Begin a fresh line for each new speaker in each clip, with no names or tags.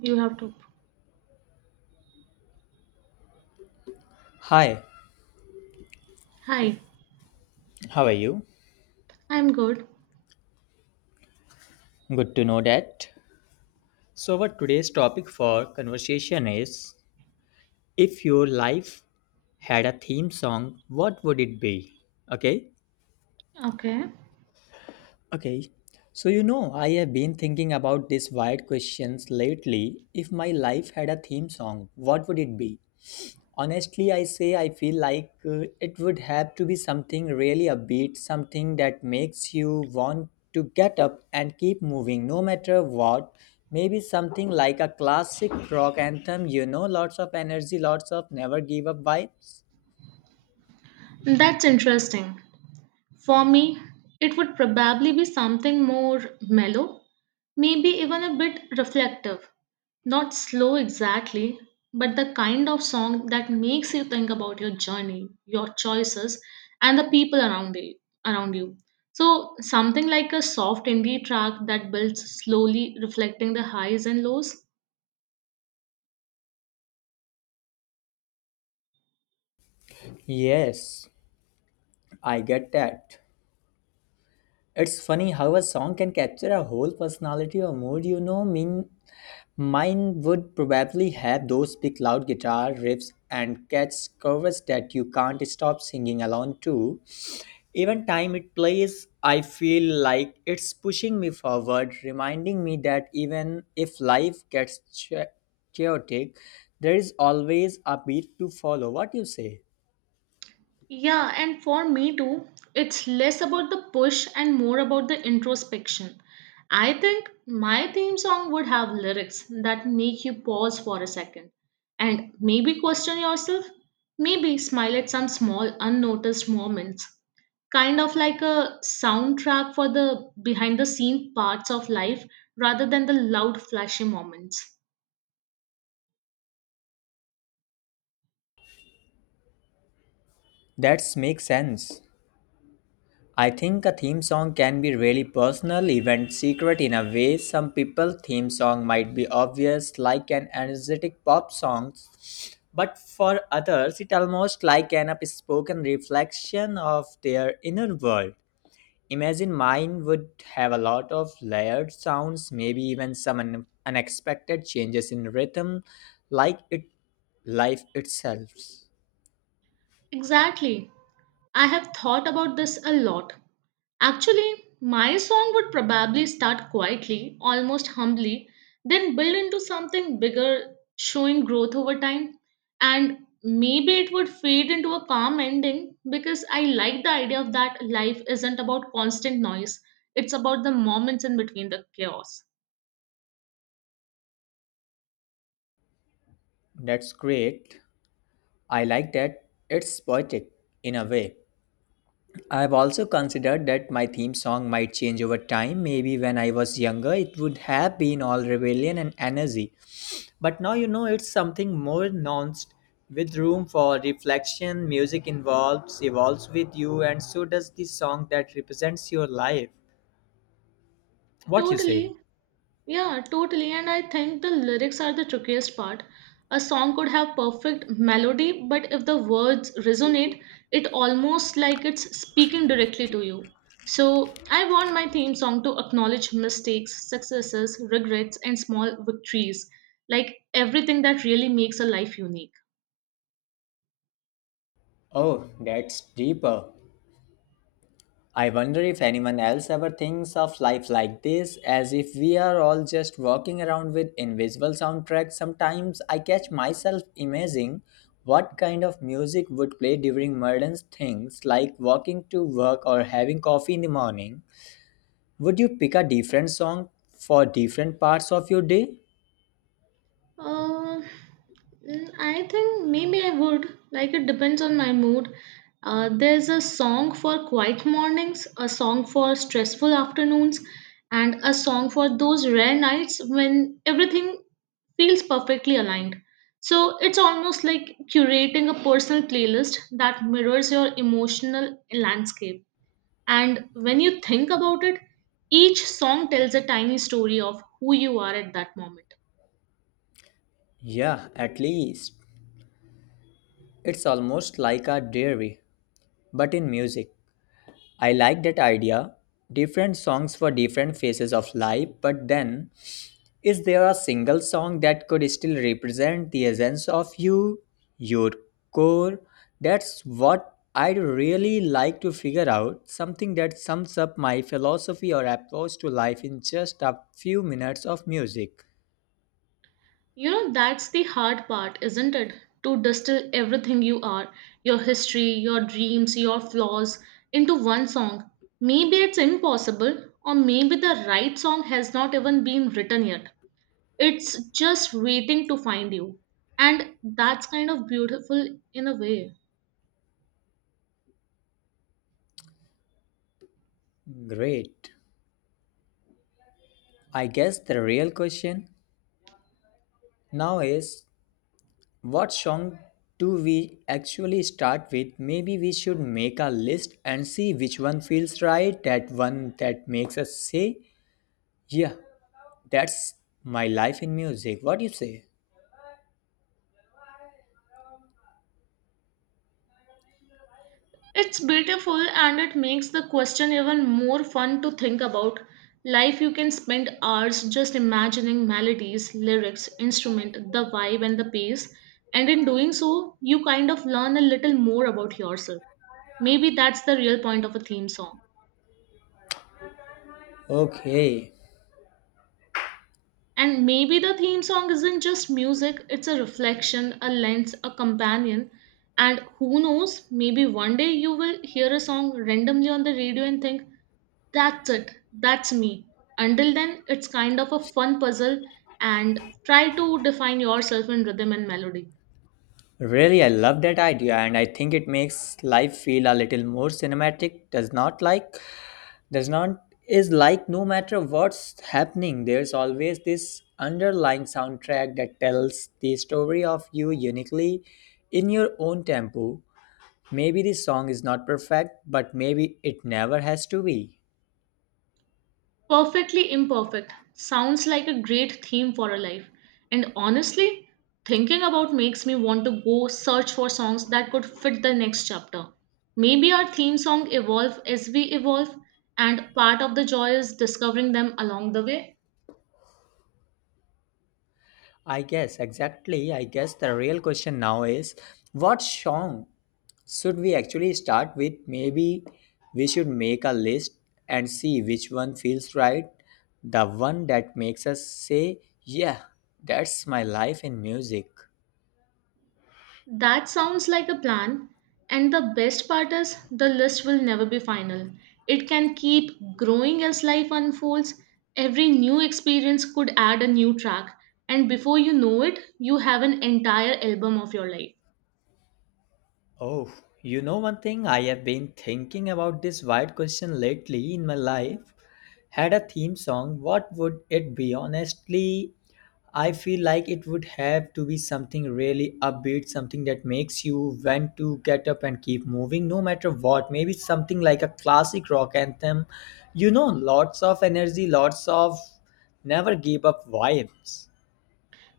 You have to.
Hi,
Hi,
how are you?
I'm good.
Good to know that. So, our today's topic for conversation is if your life had a theme song, what would it be? Okay?
Okay.
Okay. So, you know, I have been thinking about these wide questions lately. If my life had a theme song, what would it be? Honestly, I say I feel like it would have to be something really upbeat, something that makes you want to get up and keep moving no matter what. Maybe something like a classic rock anthem, you know, lots of energy, lots of never give up vibes.
That's interesting. For me, it would probably be something more mellow, maybe even a bit reflective. Not slow exactly, but the kind of song that makes you think about your journey, your choices, and the people around you. Around you. So, something like a soft indie track that builds slowly, reflecting the highs and lows.
Yes, I get that. It's funny how a song can capture a whole personality or mood, you know. Mean Mine would probably have those big loud guitar riffs and catch covers that you can't stop singing along to. Even time it plays, I feel like it's pushing me forward, reminding me that even if life gets chaotic, there is always a beat to follow. What you say?
Yeah, and for me too, it's less about the push and more about the introspection. I think my theme song would have lyrics that make you pause for a second and maybe question yourself, maybe smile at some small unnoticed moments. Kind of like a soundtrack for the behind the scene parts of life rather than the loud flashy moments.
That makes sense. I think a theme song can be really personal, even secret in a way. Some people theme song might be obvious, like an energetic pop song, but for others it almost like an upspoken reflection of their inner world. Imagine mine would have a lot of layered sounds, maybe even some unexpected changes in rhythm, like it life itself.
Exactly. I have thought about this a lot. Actually, my song would probably start quietly, almost humbly, then build into something bigger, showing growth over time. And maybe it would fade into a calm ending because I like the idea of that life isn't about constant noise, it's about the moments in between the chaos.
That's great. I like that. It's poetic in a way. I've also considered that my theme song might change over time. Maybe when I was younger, it would have been all rebellion and energy. But now you know it's something more nuanced with room for reflection. Music evolves with you, and so does the song that represents your life. What you say?
Totally. Yeah, totally. And I think the lyrics are the trickiest part. A song could have perfect melody, but if the words resonate, it almost like it's speaking directly to you. So I want my theme song to acknowledge mistakes, successes, regrets, and small victories, like everything that really makes a life unique.
Oh, that's deeper. I wonder if anyone else ever thinks of life like this, as if we are all just walking around with invisible soundtracks. Sometimes I catch myself imagining what kind of music would play during mundane things, like walking to work or having coffee in the morning. Would you pick a different song for different parts of your day?
Uh, I think maybe I would. Like it depends on my mood. There's a song for quiet mornings, a song for stressful afternoons, and a song for those rare nights when everything feels perfectly aligned. So it's almost like curating a personal playlist that mirrors your emotional landscape. And when you think about it, each song tells a tiny story of who you are at that moment.
Yeah, at least. It's almost like a diary, but in music. I like that idea. Different songs for different phases of life, but then, is there a single song that could still represent the essence of you, your core? That's what I'd really like to figure out something that sums up my philosophy or approach to life in just a few minutes of music.
You know, that's the hard part, isn't it? To distill everything you are, your history, your dreams, your flaws, into one song. Maybe it's impossible, or maybe the right song has not even been written yet. It's just waiting to find you. And that's kind of beautiful in a way.
Great. I guess the real question now is, what song do we actually start with? Maybe we should make a list and see which one feels right, that one that makes us say, yeah, that's my life in music. What do you say?
It's beautiful and it makes the question even more fun to think about. Life you can spend hours just imagining melodies, lyrics, instrument, the vibe and the pace, and in doing so, you kind of learn a little more about yourself. Maybe that's the real point of a theme song.
Okay.
And maybe the theme song isn't just music, it's a reflection, a lens, a companion. And who knows, maybe one day you will hear a song randomly on the radio and think, that's it. That's me. Until then, it's kind of a fun puzzle and try to define yourself in rhythm and melody.
Really, I love that idea, and I think it makes life feel a little more cinematic, does not like? Does not is like no matter what's happening, there's always this underlying soundtrack that tells the story of you uniquely in your own tempo. Maybe the song is not perfect, but maybe it never has to be.
Perfectly imperfect sounds like a great theme for a life. And honestly, thinking about makes me want to go search for songs that could fit the next chapter. Maybe our theme song evolve as we evolve and part of the joy is discovering them along the way.
I guess, exactly. I guess the real question now is what song should we actually start with? Maybe we should make a list and see which one feels right. The one that makes us say, yeah, that's my life in music.
That sounds like a plan. And the best part is, the list will never be final. It can keep growing as life unfolds. Every new experience could add a new track. And before you know it, you have an entire album of your life.
Oh, you know one thing, I have been thinking about this wide question lately in my life. Had a theme song, what would it be? Honestly, I feel like it would have to be something really upbeat, something that makes you want to get up and keep moving no matter what. Maybe something like a classic rock anthem. You know, lots of energy, lots of never give up vibes.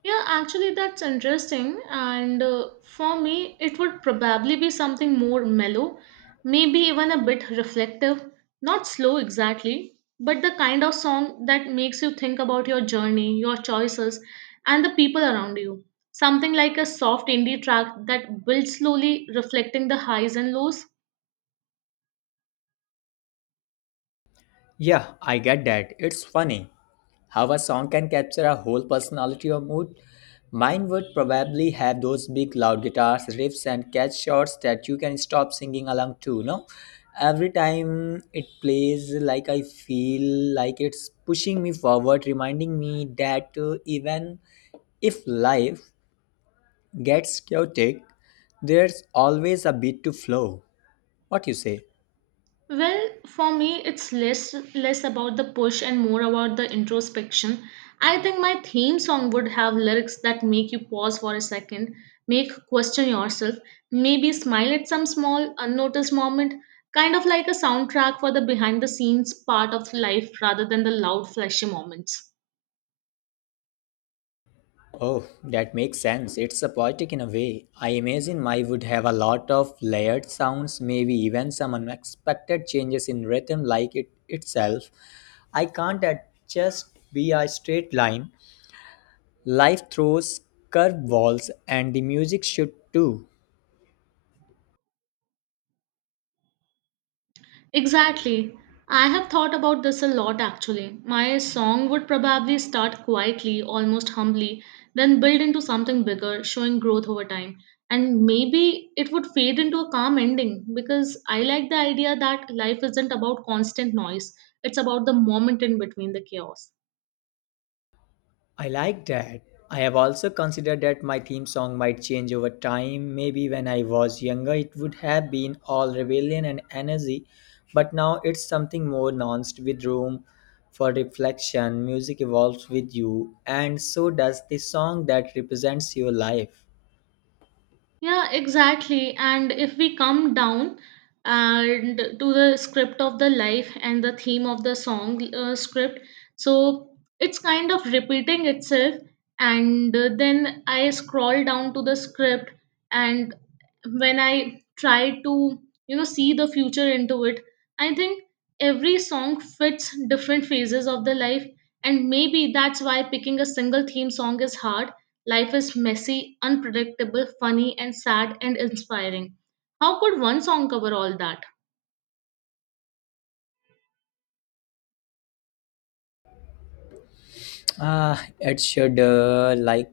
Yeah, actually, that's interesting. And for me, it would probably be something more mellow, maybe even a bit reflective. Not slow exactly, but the kind of song that makes you think about your journey, your choices, and the people around you. Something like a soft indie track that builds slowly, reflecting the highs and lows.
Yeah, I get that. It's funny how a song can capture a whole personality or mood. Mine would probably have those big loud guitars, riffs, and catch shots that you can stop singing along to. No, every time it plays, like I feel like it's pushing me forward, reminding me that even if life gets chaotic, there's always a beat to flow. What you say?
Well, for me, it's less about the push and more about the introspection. I think my theme song would have lyrics that make you pause for a second, make question yourself, maybe smile at some small unnoticed moment, kind of like a soundtrack for the behind the scenes part of life rather than the loud flashy moments.
Oh, that makes sense. It's a poetic in a way. I imagine my would have a lot of layered sounds, maybe even some unexpected changes in rhythm like it itself. I can't at just be a straight line. Life throws curveballs and the music should too.
Exactly. I have thought about this a lot actually. My song would probably start quietly, almost humbly, then build into something bigger, showing growth over time. And maybe it would fade into a calm ending because I like the idea that life isn't about constant noise, it's about the moment in between the chaos.
I like that. I have also considered that my theme song might change over time. Maybe when I was younger, it would have been all rebellion and energy, but now it's something more nuanced with room for reflection. Music evolves with you, and so does the song that represents your life.
Yeah, exactly. And if we come down and to the script of the life and the theme of the song script, so it's kind of repeating itself. And then I scroll down to the script, and when I try to, you know, see the future into it, I think every song fits different phases of the life. And maybe that's why picking a single theme song is hard. Life is messy, unpredictable, funny, and sad and inspiring. How could one song cover all that?
Ah, it should like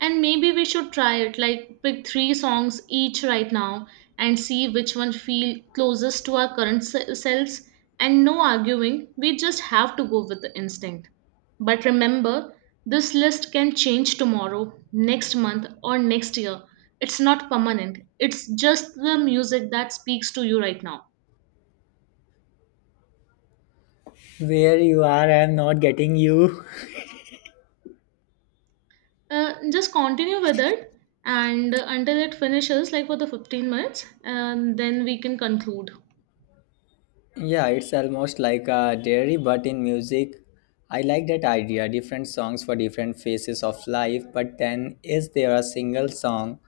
And maybe we should try it like pick three songs each right now and see which one feel closest to our current selves and no arguing, we just have to go with the instinct, but remember, this list can change tomorrow, next month, or next year. It's not permanent, it's just the music that speaks to you right now.
where you are. I'm not getting you.
Just continue with it and until it finishes, like for the 15 minutes, and then we can conclude.
Yeah, it's almost like a diary, but in music, I like that idea. Different songs for different phases of life, but then is there a single song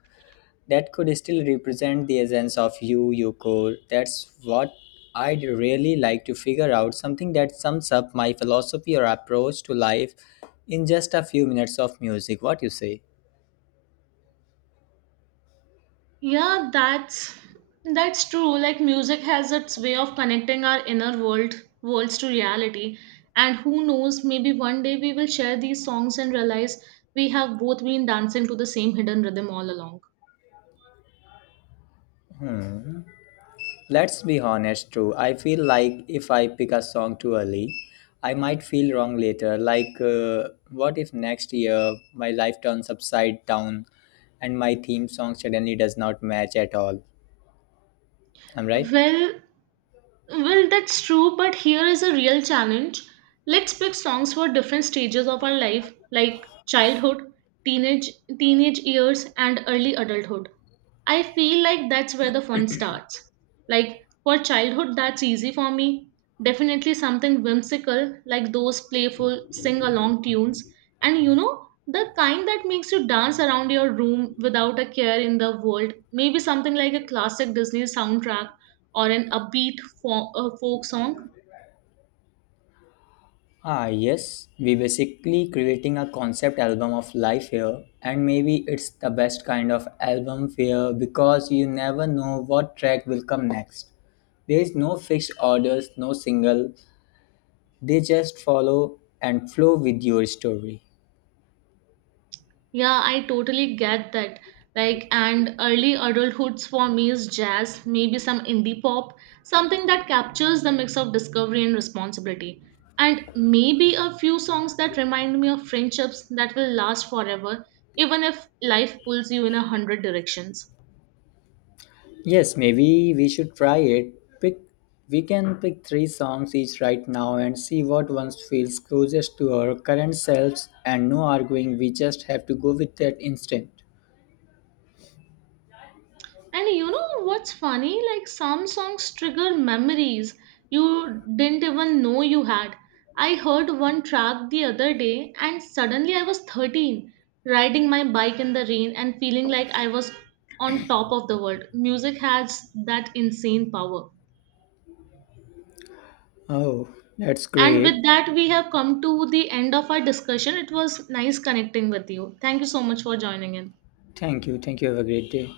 that could still represent the essence of you, your core? That's what I'd really like to figure out something that sums up my philosophy or approach to life in just a few minutes of music. What you say?
Yeah, that's true. Like music has its way of connecting our inner worlds to reality. And who knows, maybe one day we will share these songs and realize we have both been dancing to the same hidden rhythm all along.
Let's be honest, too. I feel like if I pick a song too early, I might feel wrong later. Like, what if next year my life turns upside down and my theme song suddenly does not match at all? I'm right.
Well, Well, that's true, but here is a real challenge. Let's pick songs for different stages of our life, like childhood, teenage teenage years, and early adulthood. I feel like that's where the fun starts. Like for childhood, that's easy for me. Definitely something whimsical, like those playful sing along tunes. And you know, the kind that makes you dance around your room without a care in the world. Maybe something like a classic Disney soundtrack or an upbeat folk song.
Ah, yes, we basically creating a concept album of life here, and maybe it's the best kind of album here because you never know what track will come next. There is no fixed orders, no single, they just follow and flow with your story.
Yeah, I totally get that. Like, and early adulthoods for me is jazz, maybe some indie pop, something that captures the mix of discovery and responsibility. And maybe a few songs that remind me of friendships that will last forever, even if life pulls you in 100 directions.
Yes, maybe we should try it. Pick We can pick three songs each right now and see what ones feels closest to our current selves and no arguing we just have to go with that instinct.
And you know what's funny? Like some songs trigger memories you didn't even know you had. I heard one track the other day and suddenly I was 13, riding my bike in the rain and feeling like I was on top of the world. Music has that insane power.
Oh, that's
And with
great.
that, we have come to the end of our discussion. It was nice connecting with you. Thank you so much for joining in.
Thank you. Thank you. Have a great day.